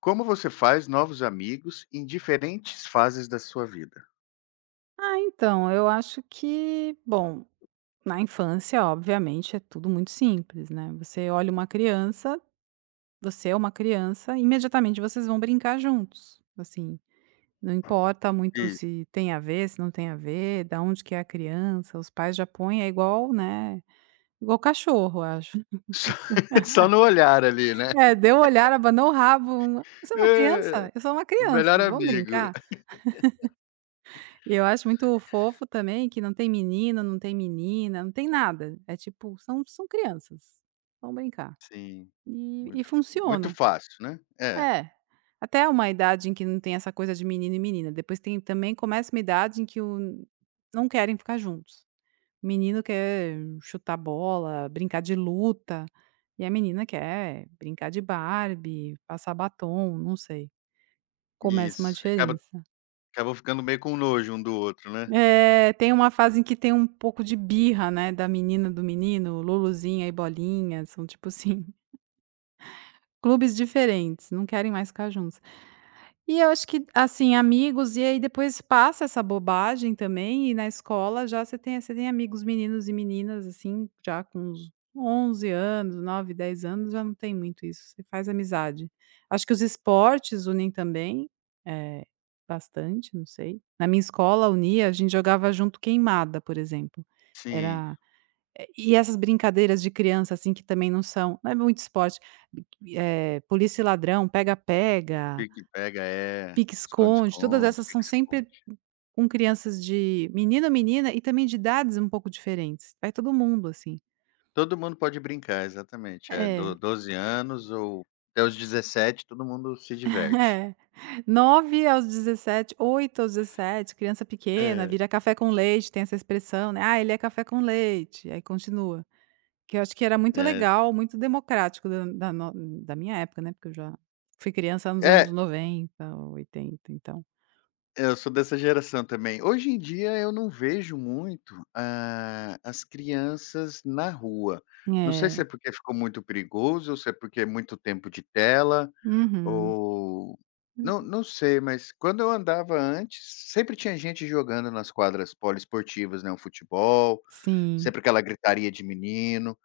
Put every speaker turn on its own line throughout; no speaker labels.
Como você faz novos amigos em diferentes fases da sua vida?
Ah, então, eu acho que, bom, na infância, obviamente, é tudo muito simples, né? Você olha uma criança, você é uma criança, imediatamente vocês vão brincar juntos. Assim, não importa muito
Isso.
se tem a ver, se não tem a ver, da onde que é a criança, os pais já põem, é igual, né? Igual cachorro, eu acho.
Só só no olhar ali, né.
É, deu o olhar, abanou o rabo. Você é uma
"Ah,
criança? Eu sou uma
o
criança,
melhor
vamos
amigo."
brincar? E eu acho muito fofo também que não tem menino, não tem menina, não tem nada. É tipo, são crianças, vão brincar.
Sim,
E
muito muito
funciona.
fácil, né. É,
É. Até uma idade em que não tem essa coisa de menino e menina, depois tem também começa uma idade em que o não querem ficar juntos. O menino quer chutar bola, brincar de luta, e a menina quer brincar de Barbie, passar batom, não sei. Começa uma
isso. Acaba
diferença.
acabam ficando meio com nojo um do outro, né.
É, tem uma fase em que tem um pouco de birra, né, da menina, do menino, Luluzinha e Bolinha, são tipo assim, clubes diferentes, não querem mais ficar juntos. E eu acho que, assim, amigos, e aí depois passa essa bobagem também, e na escola já você tem amigos meninos e meninas, assim, já com uns 11 anos, 9 10 anos, já não tem muito isso, você faz amizade. Acho que os esportes unem também, é bastante, não sei. Na minha escola unia, a gente jogava junto queimada, por exemplo.
Sim,
Era é, e essas brincadeiras de criança, assim, que também não são não é muito esporte, polícia e ladrão, pega-pega
pique pega, é,
Pique-esconde, todas
esconde-esconde,
essas são
pique-esconde.
sempre com crianças de menino, menina e também de idades um pouco diferentes. Vai todo mundo, assim.
Todo mundo pode brincar, exatamente. É, do
É,
12 anos ou até os 17, todo mundo se diverte.
é. 9 aos 17, 8 aos 17, criança pequena,
É,
vira café com leite, tem essa expressão, né: "Ah, ele é café com leite", aí continua. Que eu acho que era muito
né.
legal, muito democrático da da no da minha época, né, porque eu já fui criança nos anos
É,
90, oitenta, então.
eu sou dessa geração também. Hoje em dia eu não vejo muito, as crianças na rua. Não sei se
É.
é porque ficou muito perigoso, ou se é porque é muito tempo de tela,
Uhum.
ou não sei, mas quando eu andava antes, sempre tinha gente jogando nas quadras poliesportivas, né, um futebol,
Sim.
sempre aquela gritaria de menino,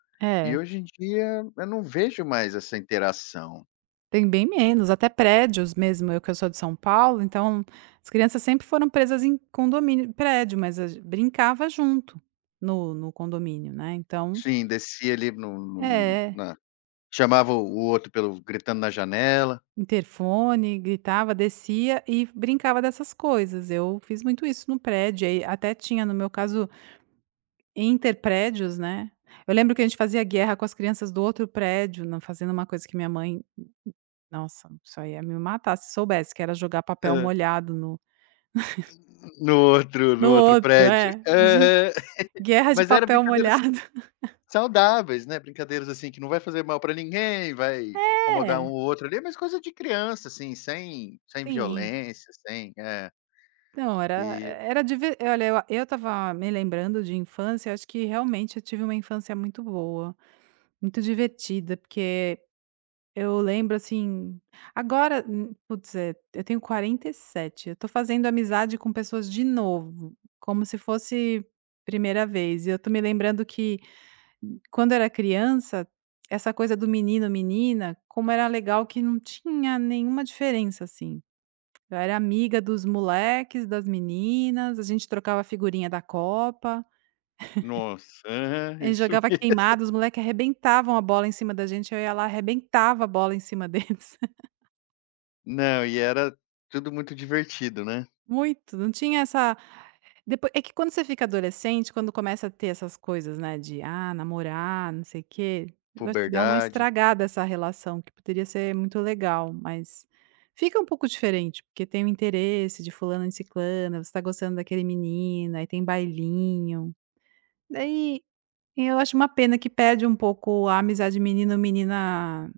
e
É.
hoje em dia eu não vejo mais essa interação.
Tem bem menos, até prédios mesmo, eu que eu sou de São Paulo, então as crianças sempre foram presas em condomínio, prédio, mas a gen brincava junto no condomínio, né, então
Sim, descia ali no
é,
na chamava o outro pelo gritando na janela.
interfone, gritava, descia e brincava dessas coisas. Eu fiz muito isso no prédio, aí até tinha, no meu caso, interprédios, né. Eu lembro que a gente fazia guerra com as crianças do outro prédio, não fazendo uma coisa que minha mãe, nossa, só ia me matar se soubesse, que era jogar papel
Hã.
molhado no
No outro no
no
outro
outro,
prédio.
é.
Aham.
Guerra de
Mas era
papel
brincadeiras
molhado.
saudáveis, né, brincadeiras, assim, que não vai fazer mal pra ninguém, vai incomodar um
É,
ou outro ali, mas coisa de criança, assim, sem
sim.
violência, sem é,
Não, era
que
era diver olha, eu estava me lembrando de infância, acho que realmente eu tive uma infância muito boa, muito divertida, porque eu lembro, assim agora, putz, eu tenho 47. Eu tô fazendo amizade com pessoas de novo, como se fosse primeira vez, e eu tô me lembrando que quando era criança, essa coisa do menino, menina, como era legal que não tinha nenhuma diferença, assim. Eu era amiga dos moleques, das meninas, a gente trocava figurinha da Copa,
nossa, aham,
a gente
isso
jogava
mesmo.
queimada, os moleques arrebentavam a bola em cima da gente, eu ia lá arrebentava a bola em cima deles.
Não, e era tudo muito divertido, né,
Muito, não tinha essa Depois é que quando você fica adolescente, quando começa a ter essas coisas, né, de, ah, namorar, não sei o quê, eu acho que dá uma
puberdade,
estragada essa relação que poderia ser muito legal, mas fica um pouco diferente, porque tem o interesse de fulano e ciclana, você tá gostando daquele menino, aí tem bailinho. Daí, eu acho uma pena que perde um pouco a amizade menino menina,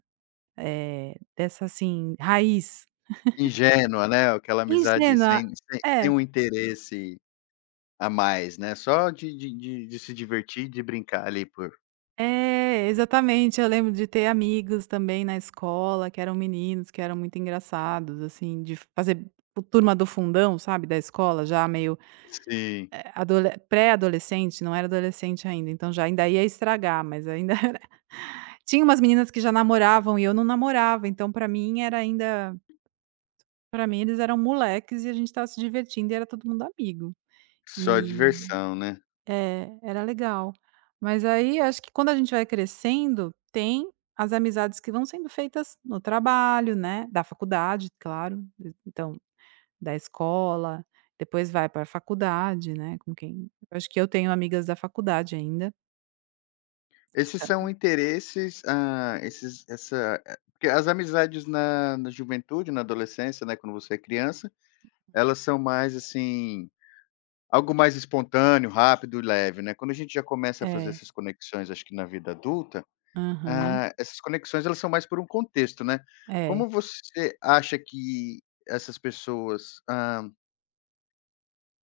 dessa, assim, raiz.
ingênua, né, aquela amizade
Ingênua.
sem
É,
um interesse a mais, né, só de se divertir, de brincar ali por
é, exatamente. Eu lembro de ter amigos também na escola que eram meninos, que eram muito engraçados, assim, de fazer o turma do fundão, sabe, da escola, já meio,
sim.
adole pré-adolescente, não era adolescente ainda, então já ainda ia estragar, mas ainda era tinha umas meninas que já namoravam e eu não namorava, então pra mim era ainda Pra mim eles eram moleques e a gente estava se divertindo e era todo mundo amigo.
Só
E
diversão, né.
é, era legal. Mas aí acho que quando a gente vai crescendo, tem as amizades que vão sendo feitas no trabalho, né, da faculdade, claro, e então, da escola, depois vai pra faculdade, né, com quem eu acho que eu tenho amigas da faculdade ainda.
Esses
Então
são interesses, esses porque as amizades na juventude, na adolescência, né, quando você é criança, elas são mais, assim, algo mais espontâneo, rápido e leve, né. Quando a gente já começa a fazer
é.
essas conexões, acho que na vida adulta,
Aham.
ah, essas conexões elas são mais por um contexto, né.
É.
Como você acha que essas pessoas, ah,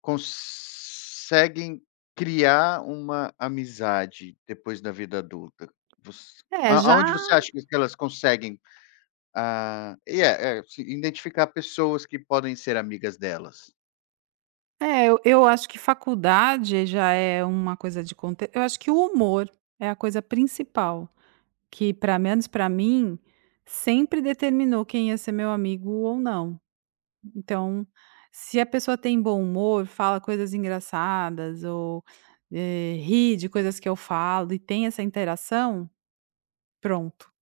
conseguem criar uma amizade depois da vida adulta? Você
É,
a
já
aonde você acha que elas conseguem, ah, se identificar pessoas que podem ser amigas delas?
É, eu acho que faculdade já é uma coisa de conte eu acho que o humor é a coisa principal, que para menos para mim, sempre determinou quem ia ser meu amigo ou não. Então, se a pessoa tem bom humor, fala coisas engraçadas ou, ri de coisas que eu falo e tem essa interação, pronto,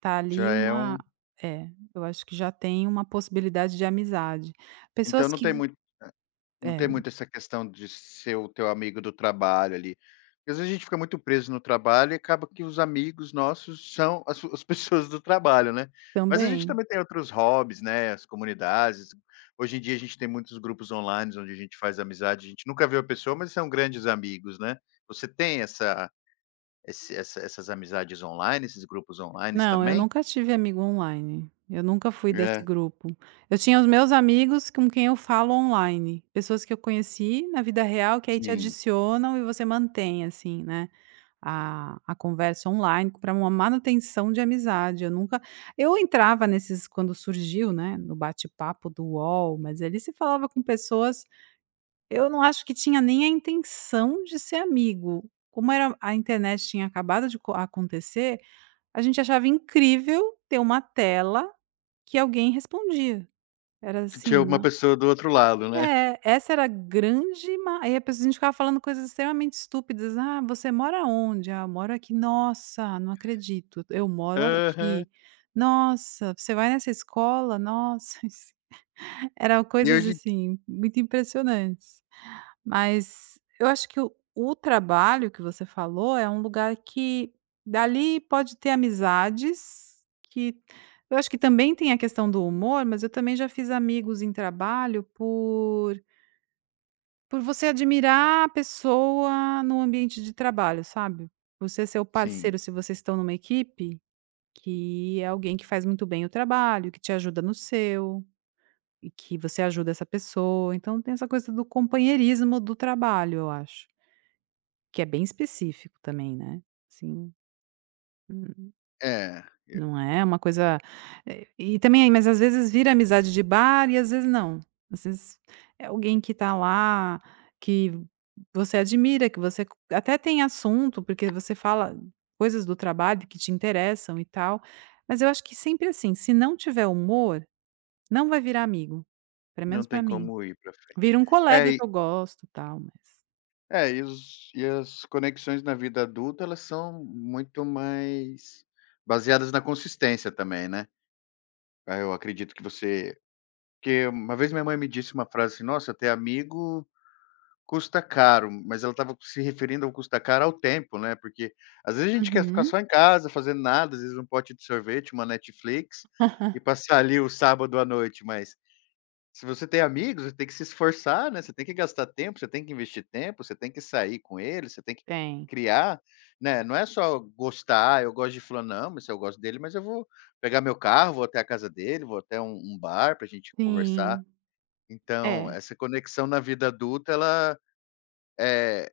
tá
Já
ali
é
uma
um
é, eu acho que já tem uma possibilidade de amizade.
então
Pessoas
não
que
tem muito. Não tem
é,
muito essa questão de ser o teu amigo do trabalho ali. Porque às vezes a gente fica muito preso no trabalho e acaba que os amigos nossos são as as pessoas do trabalho, né. Mas a gente
também.
também tem outros hobbies, né, as comunidades. Hoje em dia a gente tem muitos grupos online onde a gente faz amizade, a gente nunca viu a pessoa, mas são grandes amigos, né. Você tem essa esse essa essas amizades online, esses grupos online
Não, eu
também?
nunca tive amigo online. Eu nunca fui desse
É,
grupo. Eu tinha os meus amigos com quem eu falo online, pessoas que eu conheci na vida real, que aí te
sim,
adicionam e você mantém, assim, né, a conversa online para uma manutenção de amizade. Eu nunca eu entrava nesses quando surgiu, né, no bate-papo do UOL, mas ali se falava com pessoas eu não acho que tinha nem a intenção de ser amigo. Como era a internet tinha acabado de co acontecer a gente achava incrível ter uma tela que alguém respondia, era
tinha
assim,
uma
não
pessoa do outro lado, né.
é, essa era a grande ma aí a pessoa a gente ficava falando coisas extremamente estúpidas, "Ah, você mora onde?", "Ah, eu moro aqui", "Nossa, não acredito, eu moro
Aham.
aqui", "Nossa, você vai nessa escola?", "Nossa", era
E
coisas
hoje
assim, muito impressionantes. Mas eu acho que o trabalho que você falou é um lugar que dali pode ter amizades que eu acho que também tem a questão do humor, mas eu também já fiz amigos em trabalho por você admirar a pessoa no ambiente de trabalho, sabe. Você ser o
sim.
parceiro, se vocês estão numa equipe, que é alguém que faz muito bem o trabalho, que te ajuda no seu e que você ajuda essa pessoa. Então tem essa coisa do companheirismo do trabalho, eu acho. Que é bem específico também, né, assim, hum,
É.
não é uma coisa e também mas às vezes vira amizade de bar e às vezes não, às vezes é alguém que tá lá, que você admira, que você co- até tem assunto, porque você fala coisas do trabalho que te interessam e tal, mas eu acho que sempre assim, se não tiver humor, não vai virar amigo, pelo
Não
menos
tem
pra mim.
como ir para frente.
Vira um
É,
colega que
e
eu gosto, tal, mas
e os e as conexões na vida adulta, elas são muito mais baseadas na consistência também, né. Ah, eu acredito que você porque uma vez minha mãe me disse uma frase assim: "Nossa, ter amigo custa caro", mas ela estava se referindo ao custa caro ao tempo, né, porque às vezes a gente quer ficar
Uhum.
só em casa fazendo nada, às vezes um pote de sorvete, uma Netflix, e passar ali o sábado à noite, mas se você tem amigos, você tem que se esforçar, né, você tem que gastar tempo, você tem que investir tempo, você tem que sair com eles, você tem que
Tem.
criar, né, não é só gostar: "Ah, eu gosto de fulano", não, mas eu gosto dele, mas eu vou pegar meu carro, vou até a casa dele, vou até um bar pra gente conversar.
Sim.
Então,
É.
essa conexão na vida adulta ela é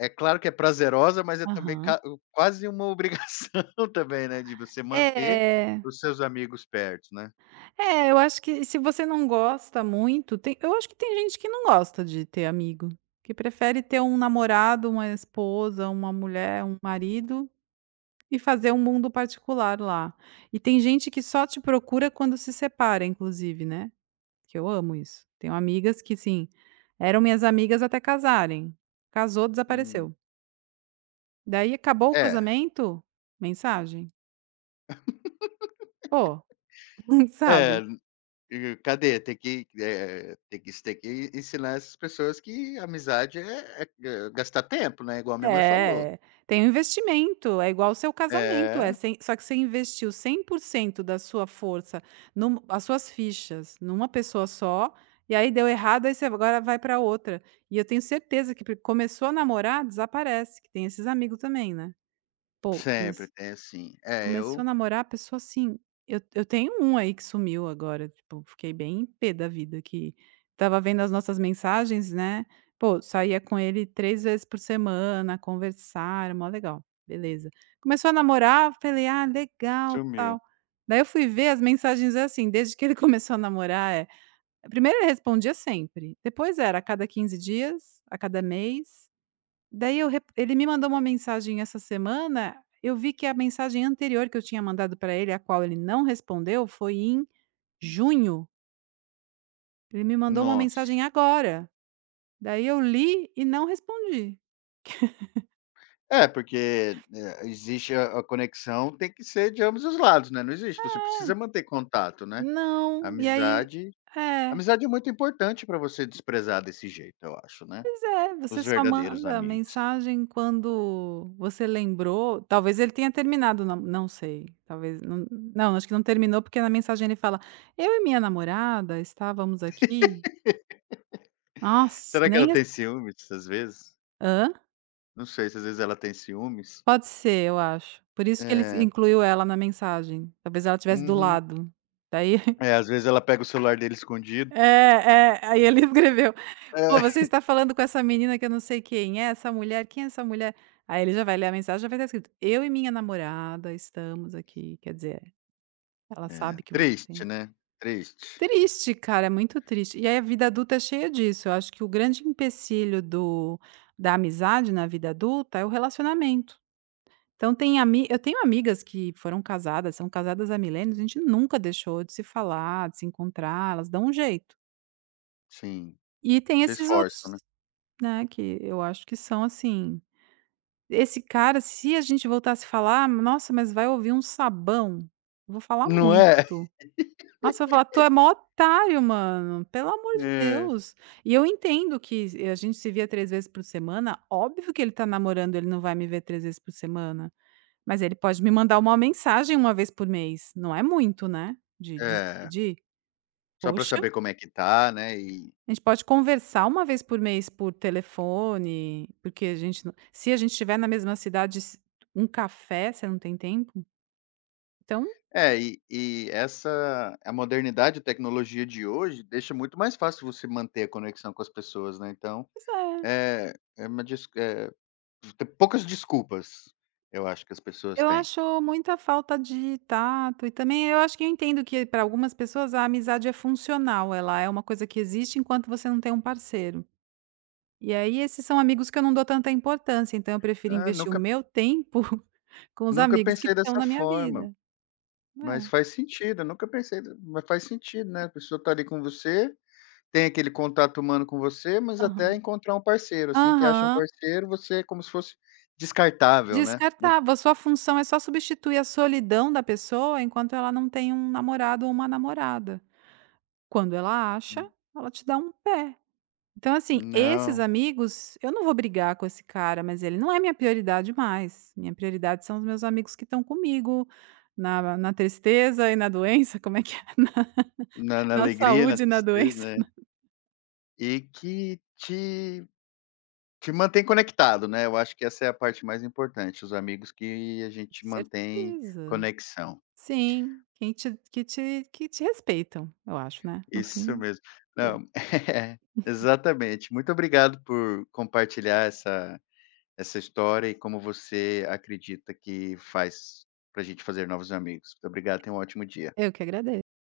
é claro que é prazerosa, mas é também
Aham.
ca quase uma obrigação também, né, de você manter
É,
os seus amigos perto, né.
é, eu acho que se você não gosta muito, tem eu acho que tem gente que não gosta de ter amigo, que prefere ter um namorado, uma esposa, uma mulher, um marido e fazer um mundo particular lá. E tem gente que só te procura quando se separa, inclusive, né, que eu amo isso. Tenho amigas que, sim, eram minhas amigas até casarem. Casou,
Hum.
desapareceu. Daí acabou o
É,
casamento, mensagem. Pô,
é.
sabe?
E cadê? Tem que, tem que tem que ensinar essas pessoas que amizade é gastar tempo, né, igual a minha mãe falou.
É, tem um investimento, é igual o seu casamento, é
É,
cem só que você investiu 100% da sua força num as suas fichas numa pessoa só, e aí deu errado, aí você agora vai pra outra. E eu tenho certeza que p começou a namorar, desaparece, que tem esses amigo também, né. Pô, comece
sempre tem sim. É,
Começou a
eu
namorar a pessoa assim eu tenho um aí que sumiu agora, tipo, fiquei bem pé da vida que estava vendo as nossas mensagens, né, pô, saía com ele 3 vezes por semana, conversar, era mó legal, beleza. Começou a namorar, falei: "Ah, legal, tal".
sumiu.
Daí eu fui ver as mensagens é assim, desde que ele começou a namorar, é primeiro ele respondia sempre, depois era a cada 15 dias, a cada mês. Daí eu re ele me mandou uma mensagem essa semana, eu vi que a mensagem anterior que eu tinha mandado para ele, a qual ele não respondeu, foi em junho. Ele me mandou uma
Nossa.
mensagem agora, daí eu li e não respondi.
É, porque, existe a conexão tem que ser de ambos os lados, né, não existe, você precisa manter contato, né.
Não, e aí
Amizade
é,
amizade é muito importante para você desprezar desse jeito, eu acho, né,
pois é, você
os
só
verdadeiros
manda a
amigos.
mensagem quando você lembrou, talvez ele tenha terminado, não não sei, talvez não não, acho que não terminou, porque na mensagem ele fala: "Eu e minha namorada estávamos aqui". Nossa,
Será que ela
nem res
tem ciúmes, às vezes?
hã?
Não sei se às vezes ela tem ciúmes.
Pode ser, eu acho. Por isso que ele
É.
incluiu ela na mensagem, talvez ela estivesse do
Uhum.
lado. Daí
É, às vezes ela pega o celular dele escondido.
é, é, aí ele escreveu: "Pô, você
É.
está falando com essa menina que eu não sei quem é, essa mulher, quem é essa mulher?" Aí ele já vai ler a mensagem, já vai estar escrito: "Eu e minha namorada estamos aqui", quer dizer, ela
É,
sabe que você
triste,
tem
né, triste.
Triste, cara, é muito triste. E aí a vida adulta é cheia disso, eu acho que o grande empecilho do da amizade na vida adulta é o relacionamento. Então tem ami eu tenho amigas que foram casadas, são casadas há milênios, a gente nunca deixou de se falar, de se encontrar, elas dão um jeito.
Sim,
E tem
se
esses
esforçam,
outros,
né.
né, que eu acho que são assim, esse cara, se a gente voltar a se falar, nossa, mas vai ouvir um sabão, eu vou falar
Não é?
muito. Nossa, eu vou falar: "Tu é mó otário, mano, pelo amor de
É,
Deus". E eu entendo que a gente se via 3 vezes por semana, óbvio que ele tá namorando, ele não vai me ver 3 vezes por semana. Mas ele pode me mandar uma mensagem uma vez por mês, não é muito, né, de se
é.
pedir.
Só pra
Poxa,
saber como é que tá, né,
a gente pode conversar uma vez por mês por telefone, porque a gente não se a gente estiver na mesma cidade, se um café, você não tem tempo? Então,
e essa a modernidade, a tecnologia de hoje deixa muito mais fácil você manter a conexão com as pessoas, né, então,
pois é,
é uma des tem poucas desculpas, eu acho que as pessoas
eu
têm.
acho muita falta de tato e também eu acho que eu entendo que para algumas pessoas a amizade é funcional, ela é uma coisa que existe enquanto você não tem um parceiro. E aí esses são amigos que eu não dou tanta importância, então eu prefiro
"Ah,
investir o
nunca
meu tempo com os
nunca
amigos que
pensei
estão
dessa
na minha
forma."
vida.
Mas
É,
faz sentido, eu nunca pensei, mas faz sentido, né, a pessoa tá ali com você, tem aquele contato humano com você, mas até
aham.
encontrar um parceiro, assim que acha um
Aham.
parceiro, você é como se fosse descartável, né. Muito
Descartável, a sua função é só substituir a solidão da pessoa enquanto ela não tem um namorado ou uma namorada. Quando ela acha, ela te dá um pé. Então, assim, esses
não,
amigos, eu não vou brigar com esse cara, mas ele não é minha prioridade mais. Minha prioridade são os meus amigos que estão comigo na tristeza e na doença, como é que é? Na
na na
na
alegria, na
saúde e na
tristeza,
doença.
né.
Com
E que te te mantém conectado, né, eu acho que essa é a parte mais importante, os amigos que a gente mantém
certeza.
conexão.
Sim, quem te que te respeitam, eu acho, né? No
Isso
fim,
mesmo.
pô,
Não, exatamente. Muito obrigado por compartilhar essa história e como você acredita que faz pra gente fazer novos amigos. Muito obrigado, tenha um ótimo dia.
eu que agradeço.